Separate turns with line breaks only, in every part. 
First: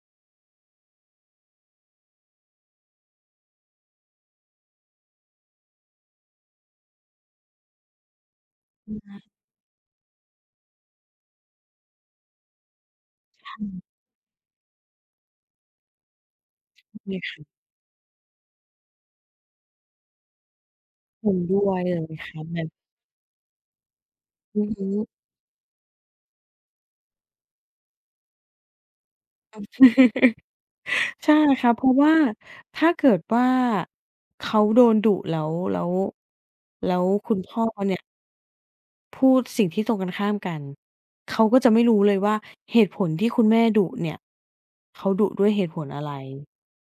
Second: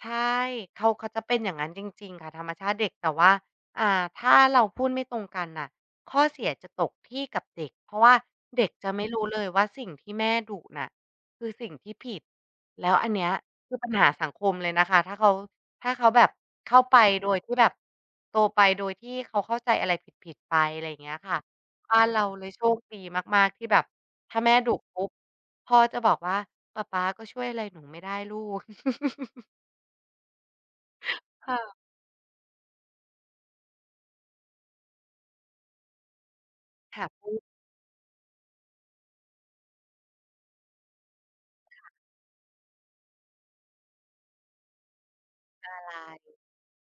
ใช่ เขา เขาจะเป็นอย่างนั้นจริง ๆ ค่ะ ธรรมชาติเด็ก แต่ว่า อ่า ถ้าเราพูดไม่ตรงกันน่ะ ข้อเสียจะตกที่กับเด็ก เพราะว่าเด็กจะ
อื
ไม
อ
่ รู้เลยว่า สิ่งที่แม่ดุน่ะ คือสิ่งที่ผิด แล้วอันเนี้ย
ใช
คือ
่
ปัญหาสังคมเลยนะคะ ถ้าเขา ถ้าเขาแบบเข้า
ใช
ไป
่ไหม
โด
ค
ย
รับ
ที่แบบ โตไปโดยที่เขาเข้าใจอะไรผิด ๆ ไป อะไรอย่างเงี้ย
เห
ค
็
่ะ
นด้วยเล
บ้าน
ย
เรา
คร
เ
ั
ล
บ
ย
แ
โ
บ
ช
บ
คดีมาก ๆ ที่แบบ ถ้าแม่
อื
ด
อ
ุ
ฮ
ปุ
ึ
๊บ พ่อก็จะบอกว่า "ปะป๊าก็ช่วยอะไรหนูไม่ได้ลูก"
โอเค ใช่
ค่
ครับ
ะ
เพราะว่า ถ้าเกิดว่า เขาโดนดุแล้ว แล้ว แล้
ค่ะ
ว
พ
ค
ู
ุณ
ด
พ่อเนี่ย พูดสิ่งที่ตรงกันข้ามกัน เขาก็จะไ
ค
ม่
่ะ
รู้เลยว่า เหตุผลที่คุณแม่ดุเนี่ย เขาดุด้วยเห
อ
ตุผ
ะ
ล
ไ
อะไร?
ร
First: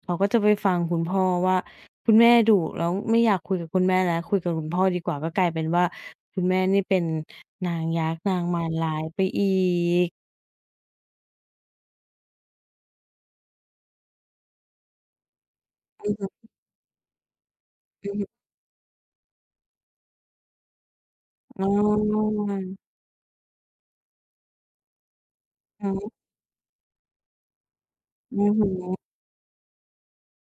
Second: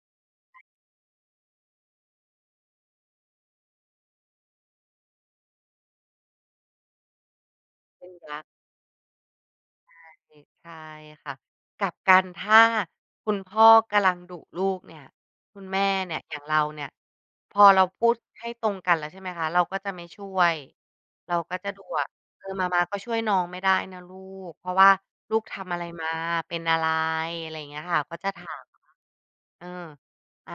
เขาก็จะไป
ใช่
ฟังคุณพ่อว่า คุณแม่ดุ แล้วไม่อยากคุยกับคุณแม่แล้ว คุยกับคุณพ่อดีกว่า ก็กลายเป็นว่า คุณแม่นี่เป็นนางย
เป็
ั
น
กษ์
ย
นา
ักษ์
งมารร้ายไปอี
ใช
ก
่ ใช่ค่ะ กลับกัน ถ้าคุณพ่อกำลังดุลูกเนี่ย คุณแม่
อ
เ
ื
น
อ
ี่ย
ฮึ
อย่างเราเนี่ย พอเราพู
อื
ด
อฮึ
ให้ตรงกันแล้ว ใช่ไหมคะ เราก็จะไม่ช่วย เราก็
อ๋
จ
อ
ะดูอะ "เออ
อ
มา
า
ม๊าก็ช่วยน้องไม่ได้นะลูก เพราะว่าลูกทำอะไ
อ
ร
ือฮ
ม
ึ
า? เป็นอะไร?" อะไรเงี้ยค่ะ ก็จะ
อ
ถ
ื
า
้อฮ
ม
ื
อะฮ
อ
ะ "เออ อา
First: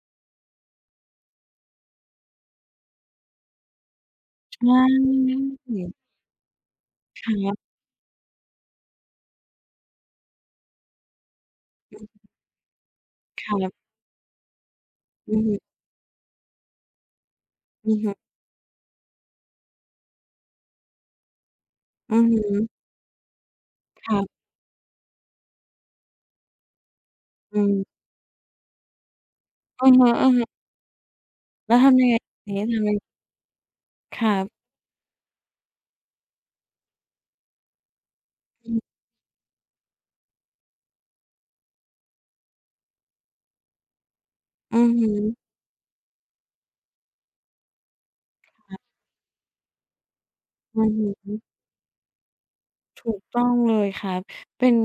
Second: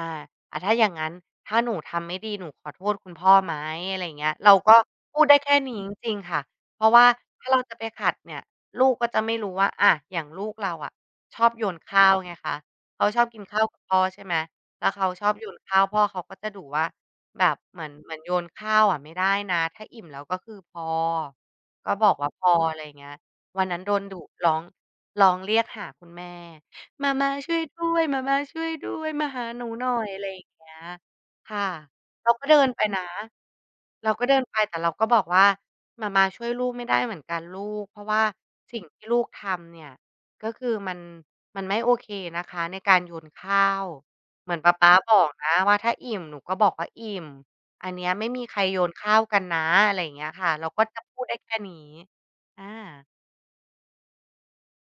อะ ถ้าอย่างงั้น ถ้าหนูทำไม่ดี หนูขอโทษคุณพ่อไหม?" อะไรเงี้ย เรา
ใช
ก
่
็พูดได้แค่นี้จริง ๆ ค่ะ เพราะว่า
คร
ถ้า
ั
เ
บ
ราจะไปขัดเนี่ย ลูกก็จะไม่รู้ว่า อะ อย่างลูกเราอะชอบโยนข
อ
้าว
ืม
ไงคะ เขาชอบกิน
ค
ข้าว
รับ
กับพ่อ ใช่ไหม แล้วเขาชอ
อื
บ
อ
โย
ฮ
น
ึ
ข้าว พ่อเขาก็จะดุว่า "แบบเหมือ
อ
น
ือฮ
เห
ึ
มือนโยนข้าวอะไม่ได้นะ ถ้าอิ่มแล้วก็คือพอ ก็บอ
อ
ก
ื
ว
อ
่า
ฮ
พอ"
ึ
อะไรเงี้ย วันนั้นโดน
ค
ด
ร
ุ
ับ
ร้อง ร้องเรียกหาคุณแม่ "หม่าม้าช่
อ
ว
ื
ยด้
ม
วย หม่าม้าช่วยด้วย มาหาหนูห
อ
น
ื
่อ
อฮ
ย" อะไรอย่
ึ
า
ๆ
งเงี้ย ค่ะ
แล้วทำยังไง?
เราก็
ที
เด
เ
ิ
นี้ย
น
ท
ไป
ำไ
น
ง?
ะ เรา
ค
ก็
ร
เด
ั
ิน
บ
ไป แต่เราก็บอกว่า "หม่าม้าช่วยลูกไม่ได้เหมือนกันลูก เพราะว่า
อ
ส
ืม
ิ่งที่ลูกทำเนี่ย ก็คือมัน มันไม่โอเคนะคะ ในการโยนข้าว เหมือนป
อ
ะ
ื
ป
อ
๊า
ฮ
บอ
ึ
กนะว่า'ถ้าอิ่มหนูก็บอกว่าอิ่ม' อันเนี้ย ไม่มีใคร
ค
โ
รับ
ยนข้าวกันนะ" อะไรอย่างเงี้ยค่ะ เรา
อื
ก็
อ
จะพูด
ฮ
ได้
ึ
แค่นี้ อา
ถูกต้องเลยครับ เป็น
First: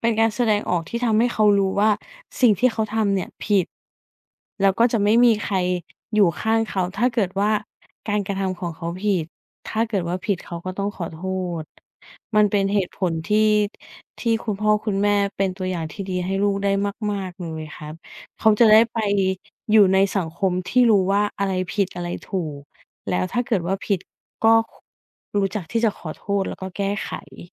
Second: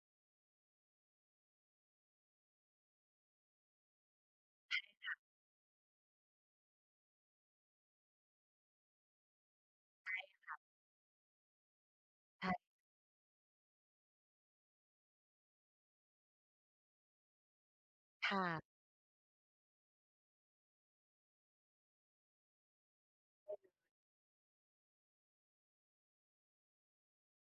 เป็นการแสดงออกที่ทำให้เขารู้ว่า สิ่งที่เขาทำเนี่ย ผิด แล้
ใ
ว
ช่
ก็จะไ
ค
ม
่
่
ะ
มีใคร อยู่ข้างเขา ถ้าเกิดว่าการกระทำของเขาผิด ถ้าเกิด
ใช
ว่า
่
ผิด เ
ค
ข
่ะ
าก็ต้องขอโทษ มั
ใช
นเ
่
ป็นเหตุผลที่ ที่คุณพ่อคุณแม่เป็นตัวอย่างที่ดีให้ลูกได้มาก ๆ เลยครับ
ค่
เขา
ะ
จะได้ไปอยู่ในสังคมที่รู้ว่า อะไรผิด อะไรถูก แล้วถ้าเกิดว่าผิด ก็ ค รู้จักที่จะขอโทษ แล้วก็แก้ไข